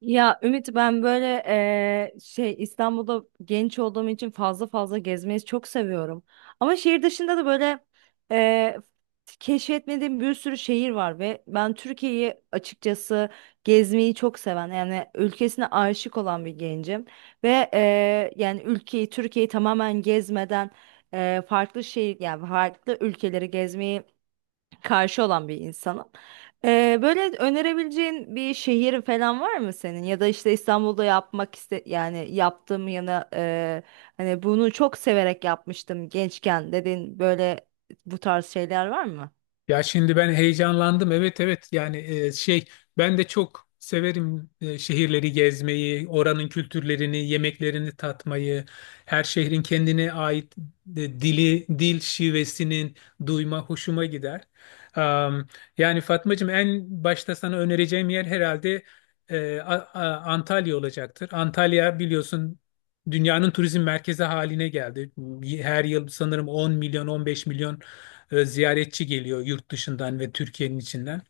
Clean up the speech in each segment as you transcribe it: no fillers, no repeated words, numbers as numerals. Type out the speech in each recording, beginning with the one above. Ya Ümit, ben böyle şey, İstanbul'da genç olduğum için fazla fazla gezmeyi çok seviyorum. Ama şehir dışında da böyle eee keşfetmediğim bir sürü şehir var ve ben Türkiye'yi açıkçası gezmeyi çok seven, yani ülkesine aşık olan bir gencim. Ve yani ülkeyi, Türkiye'yi tamamen gezmeden farklı şehir, yani farklı ülkeleri gezmeyi karşı olan bir insanım. Böyle önerebileceğin bir şehir falan var mı senin? Ya da işte İstanbul'da yapmak iste, yani yaptığım yana hani bunu çok severek yapmıştım gençken dedin, böyle bu tarz şeyler var mı? Ya şimdi ben heyecanlandım. Evet, evet, yani şey, ben de çok severim şehirleri gezmeyi, oranın kültürlerini, yemeklerini tatmayı, her şehrin kendine ait dili, dil şivesinin duyma hoşuma gider. Am, Yani Fatmacığım, en başta sana önereceğim yer herhalde Antalya olacaktır. Antalya biliyorsun dünyanın turizm merkezi haline geldi. Her yıl sanırım 10 milyon, 15 milyon ziyaretçi geliyor yurt dışından ve Türkiye'nin içinden.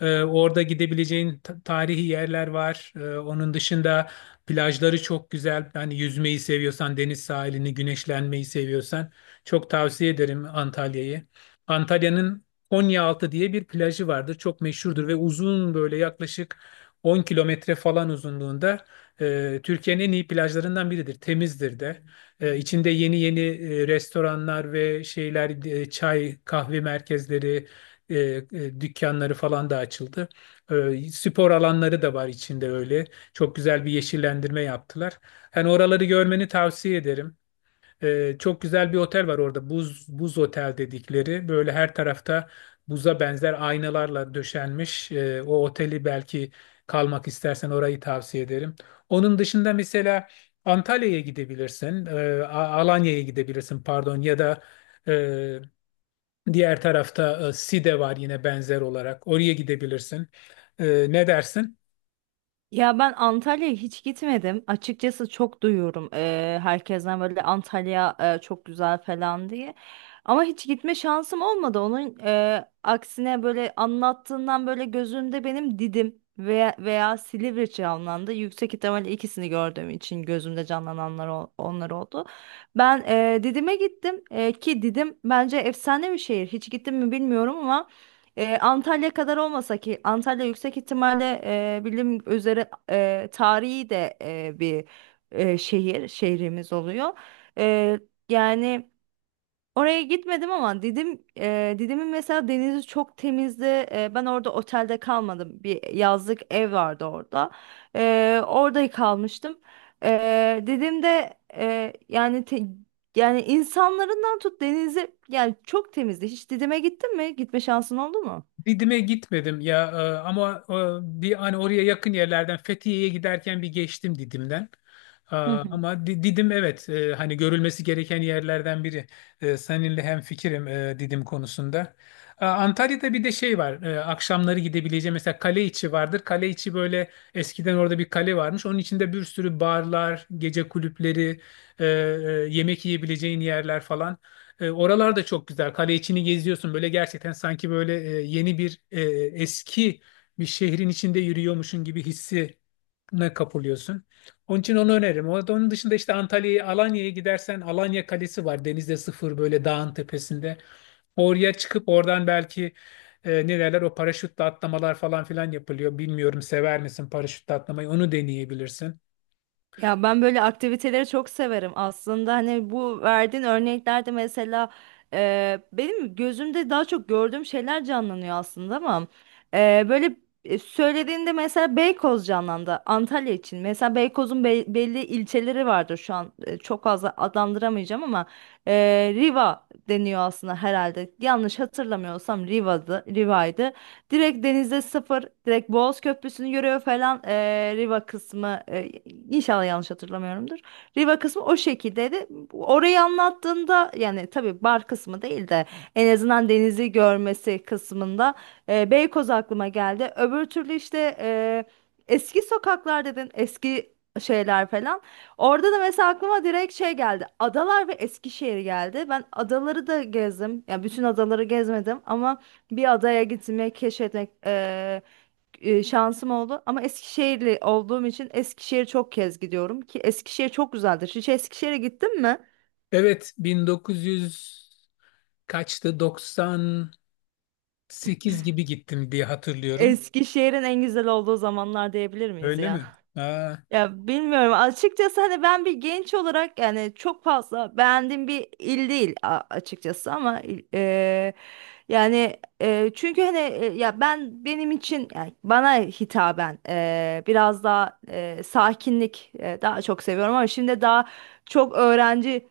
Orada gidebileceğin tarihi yerler var. Onun dışında plajları çok güzel. Yani yüzmeyi seviyorsan, deniz sahilini, güneşlenmeyi seviyorsan çok tavsiye ederim Antalya'yı. Antalya'nın Konyaaltı diye bir plajı vardır. Çok meşhurdur ve uzun böyle, yaklaşık 10 kilometre falan uzunluğunda, Türkiye'nin en iyi plajlarından biridir. Temizdir de. İçinde yeni yeni restoranlar ve şeyler, çay, kahve merkezleri, dükkanları falan da açıldı. Spor alanları da var içinde öyle. Çok güzel bir yeşillendirme yaptılar. Hani oraları görmeni tavsiye ederim. Çok güzel bir otel var orada, buz buz otel dedikleri. Böyle her tarafta buza benzer aynalarla döşenmiş. O oteli belki kalmak istersen, orayı tavsiye ederim. Onun dışında mesela Antalya'ya gidebilirsin. Alanya'ya gidebilirsin pardon, ya da e, diğer tarafta Side var yine benzer olarak. Oraya gidebilirsin. Ne dersin? Ya ben Antalya'ya hiç gitmedim. Açıkçası çok duyuyorum herkesten, böyle Antalya çok güzel falan diye. Ama hiç gitme şansım olmadı. Onun aksine, böyle anlattığından böyle gözümde benim Didim veya Silivri canlandı. Yüksek ihtimalle ikisini gördüğüm için gözümde canlananlar onlar oldu. Ben Didim'e gittim. Ki Didim bence efsane bir şehir. Hiç gittim mi bilmiyorum ama. Antalya kadar olmasa ki Antalya yüksek ihtimalle bilim üzere tarihi de bir şehrimiz oluyor. E, Yani oraya gitmedim ama Didim'in mesela denizi çok temizdi. E, ben orada otelde kalmadım. Bir yazlık ev vardı orada. E, orada kalmıştım. Didim'de, yani yani insanlarından tut, denizi, yani çok temizdi. Hiç Didim'e gittin mi? Gitme şansın oldu mu? Didim'e gitmedim ya, ama bir, hani oraya yakın yerlerden Fethiye'ye giderken bir geçtim Didim'den. Hı hı. Ama Didim, evet, hani görülmesi gereken yerlerden biri. Seninle hemfikirim Didim konusunda. Antalya'da bir de şey var. Akşamları gidebileceğim mesela, kale içi vardır. Kale içi böyle, eskiden orada bir kale varmış. Onun içinde bir sürü barlar, gece kulüpleri, yemek yiyebileceğin yerler falan. Oralar da çok güzel. Kale içini geziyorsun. Böyle gerçekten sanki böyle yeni bir eski bir şehrin içinde yürüyormuşsun gibi hissine kapılıyorsun. Onun için onu öneririm. Onun dışında işte, Antalya'ya, Alanya'ya gidersen Alanya Kalesi var. Denizde sıfır, böyle dağın tepesinde. Oraya çıkıp oradan belki ne derler, o paraşütle atlamalar falan filan yapılıyor. Bilmiyorum, sever misin paraşütle atlamayı? Onu deneyebilirsin. Ya ben böyle aktiviteleri çok severim aslında. Hani bu verdiğin örneklerde mesela benim gözümde daha çok gördüğüm şeyler canlanıyor aslında, ama böyle söylediğinde mesela Beykoz canlandı. Antalya için mesela Beykoz'un belli ilçeleri vardır. Şu an çok fazla adlandıramayacağım ama e, Riva deniyor aslında, herhalde yanlış hatırlamıyorsam Riva'ydı. Direkt denize sıfır, direkt Boğaz Köprüsü'nü görüyor falan. Riva kısmı, inşallah yanlış hatırlamıyorumdur. Riva kısmı o şekildeydi. Orayı anlattığında, yani tabii bar kısmı değil de en azından denizi görmesi kısmında, Beykoz aklıma geldi. Öbür türlü işte eski sokaklar dedin, eski şeyler falan. Orada da mesela aklıma direkt şey geldi: Adalar ve Eskişehir geldi. Ben adaları da gezdim. Ya bütün adaları gezmedim ama bir adaya gitmek, keşfetmek şansım oldu. Ama Eskişehirli olduğum için Eskişehir çok kez gidiyorum ki Eskişehir çok güzeldir. Hiç Eskişehir'e gittin mi? Evet, 1900 kaçtı? 90 sekiz gibi gittim diye hatırlıyorum. Eskişehir'in en güzel olduğu zamanlar diyebilir miyiz Öyle mi? ya? Aa. Ya bilmiyorum açıkçası, hani ben bir genç olarak yani çok fazla beğendiğim bir il değil açıkçası, ama yani, çünkü hani, ya ben, benim için, yani bana hitaben biraz daha sakinlik daha çok seviyorum, ama şimdi daha çok öğrenci.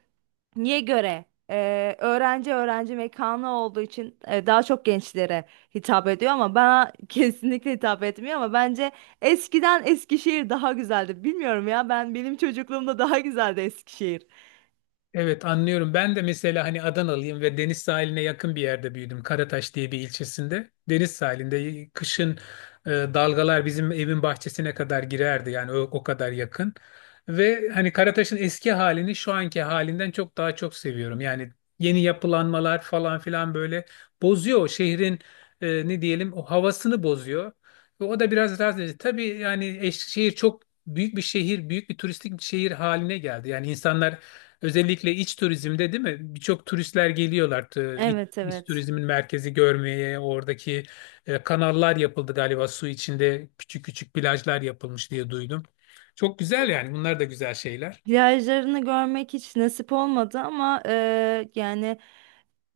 Niye göre? Öğrenci, öğrenci mekanı olduğu için daha çok gençlere hitap ediyor, ama bana kesinlikle hitap etmiyor. Ama bence eskiden Eskişehir daha güzeldi. Bilmiyorum, ya ben, benim çocukluğumda daha güzeldi Eskişehir. Evet, anlıyorum. Ben de mesela hani Adanalıyım ve deniz sahiline yakın bir yerde büyüdüm. Karataş diye bir ilçesinde. Deniz sahilinde kışın dalgalar bizim evin bahçesine kadar girerdi. Yani o kadar yakın. Ve hani Karataş'ın eski halini şu anki halinden çok daha çok seviyorum. Yani yeni yapılanmalar falan filan böyle bozuyor o şehrin ne diyelim, o havasını bozuyor. Ve o da biraz rahatsız edici. Tabii yani şehir çok büyük bir şehir, büyük bir turistik bir şehir haline geldi. Yani insanlar, özellikle iç turizmde değil mi? Birçok turistler geliyorlar, Evet, iç evet. turizmin merkezi görmeye. Oradaki kanallar yapıldı galiba, su içinde küçük küçük plajlar yapılmış diye duydum. Çok güzel yani, bunlar da güzel şeyler. Plajlarını görmek hiç nasip olmadı ama yani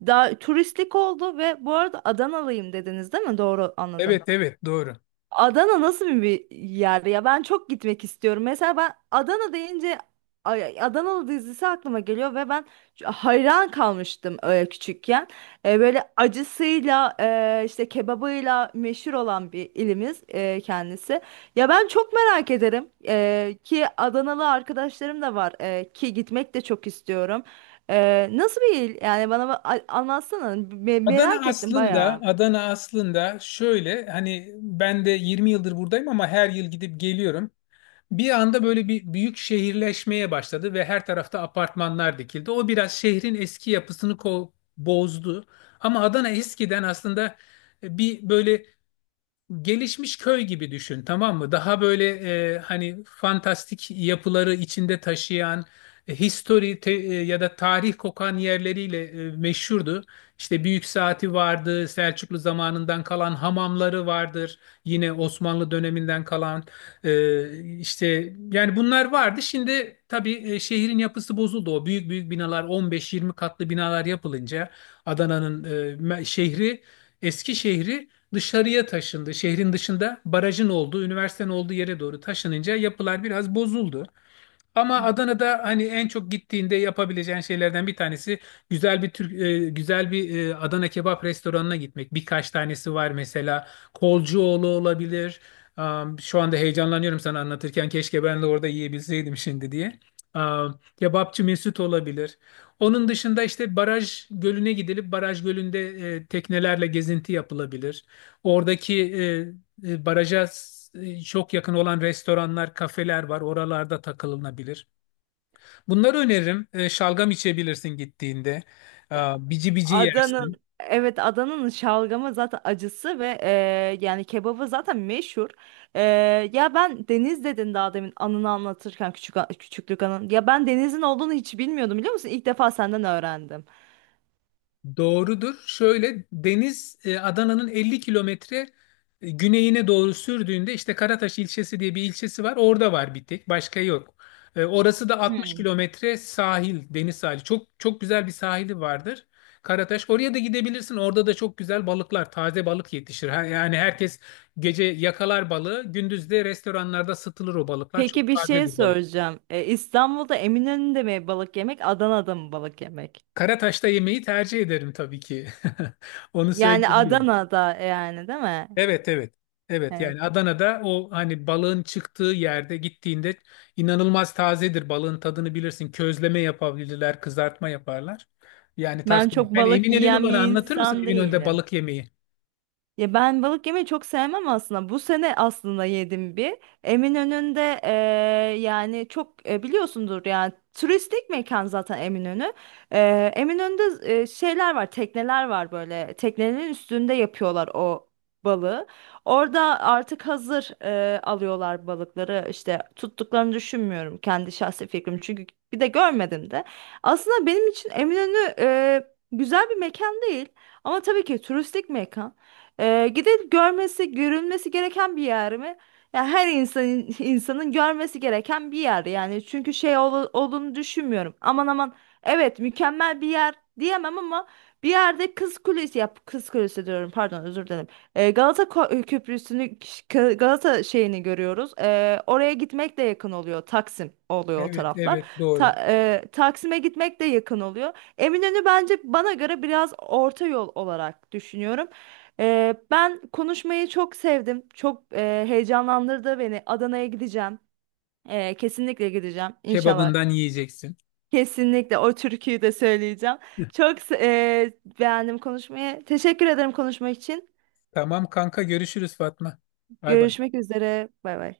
daha turistik oldu. Ve bu arada, Adanalıyım dediniz, değil mi? Doğru anladım. Evet, evet, doğru. Adana nasıl bir yer ya? Ben çok gitmek istiyorum. Mesela ben Adana deyince Adanalı dizisi aklıma geliyor ve ben hayran kalmıştım küçükken. E, böyle acısıyla işte kebabıyla meşhur olan bir ilimiz kendisi. Ya ben çok merak ederim. Ki Adanalı arkadaşlarım da var, ki gitmek de çok istiyorum. E, nasıl bir il? Yani bana anlatsana. Merak Adana ettim aslında, bayağı. Adana aslında şöyle, hani ben de 20 yıldır buradayım ama her yıl gidip geliyorum. Bir anda böyle bir büyük şehirleşmeye başladı ve her tarafta apartmanlar dikildi. O biraz şehrin eski yapısını bozdu. Ama Adana eskiden aslında bir böyle gelişmiş köy gibi düşün, tamam mı? Daha böyle hani fantastik yapıları içinde taşıyan, ya da tarih kokan yerleriyle meşhurdu. İşte Büyük Saati vardı, Selçuklu zamanından kalan hamamları vardır. Yine Osmanlı döneminden kalan işte yani bunlar vardı. Şimdi tabii şehrin yapısı bozuldu. O büyük büyük binalar, 15-20 katlı binalar yapılınca Adana'nın şehri, eski şehri dışarıya taşındı. Şehrin dışında barajın olduğu, üniversitenin olduğu yere doğru taşınınca yapılar biraz bozuldu. Ama Adana'da hani en çok gittiğinde yapabileceğin şeylerden bir tanesi güzel bir güzel bir Adana kebap restoranına gitmek. Birkaç tanesi var, mesela Kolcuoğlu olabilir. Şu anda heyecanlanıyorum sana anlatırken, keşke ben de orada yiyebilseydim şimdi diye. Kebapçı Mesut olabilir. Onun dışında işte Baraj Gölü'ne gidilip Baraj Gölü'nde teknelerle gezinti yapılabilir. Oradaki Baraja çok yakın olan restoranlar, kafeler var. Oralarda takılınabilir. Bunları öneririm. Şalgam içebilirsin gittiğinde. Aa, bici bici yersin. Adanın, evet, Adanın şalgamı zaten acısı ve yani kebabı zaten meşhur. E, ya ben, Deniz dedin daha demin, anını anlatırken, küçük küçüklük anın. Ya ben Deniz'in olduğunu hiç bilmiyordum, biliyor musun? İlk defa senden öğrendim. Doğrudur. Şöyle, deniz Adana'nın 50 kilometre güneyine doğru sürdüğünde işte Karataş ilçesi diye bir ilçesi var. Orada var bir tek, başka yok. Orası da 60 Hmm. kilometre sahil, deniz sahili. Çok çok güzel bir sahili vardır. Karataş. Oraya da gidebilirsin. Orada da çok güzel balıklar, taze balık yetişir. Yani herkes gece yakalar balığı, gündüz de restoranlarda satılır o balıklar. Çok Peki bir şey tazedir balık. soracağım. E, İstanbul'da Eminönü'nde mi balık yemek, Adana'da mı balık yemek? Karataş'ta yemeği tercih ederim tabii ki. Onu Yani söyleyebilirim. Adana'da, yani değil mi? Evet, evet. Evet Evet. yani Adana'da o hani balığın çıktığı yerde gittiğinde inanılmaz tazedir. Balığın tadını bilirsin. Közleme yapabilirler, kızartma yaparlar. Yani tavsiye Ben ederim. çok Ben balık Eminönü'nü, yiyen bana bir anlatır mısın insan Eminönü'nde değilim. balık yemeği? Ya ben balık yemeyi çok sevmem aslında. Bu sene aslında yedim bir. Eminönü'nde yani çok biliyorsundur, yani turistik mekan zaten Eminönü. Eminönü'nde şeyler var, tekneler var böyle. Teknelerin üstünde yapıyorlar o balığı. Orada artık hazır alıyorlar balıkları. İşte tuttuklarını düşünmüyorum, kendi şahsi fikrim. Çünkü bir de görmedim de. Aslında benim için Eminönü güzel bir mekan değil. Ama tabii ki turistik mekan. Gidip görmesi, görülmesi gereken bir yer mi? Yani her insanın görmesi gereken bir yer yani. Çünkü şey olduğunu düşünmüyorum. Aman aman, evet, mükemmel bir yer diyemem ama bir yerde Kız Kulesi yap, Kız Kulesi diyorum, pardon, özür dilerim. Galata Köprüsü'nü, Galata şeyini görüyoruz. Oraya gitmek de yakın oluyor. Taksim oluyor o Evet, taraflar. evet, doğru. Taksim'e gitmek de yakın oluyor. Eminönü bence, bana göre, biraz orta yol olarak düşünüyorum. Ben konuşmayı çok sevdim. Çok heyecanlandırdı beni. Adana'ya gideceğim. Kesinlikle gideceğim inşallah. Kebabından yiyeceksin. Kesinlikle o türküyü de söyleyeceğim. Çok beğendim konuşmayı. Teşekkür ederim konuşma için. Tamam kanka, görüşürüz Fatma. Bay bay. Görüşmek üzere. Bay bay.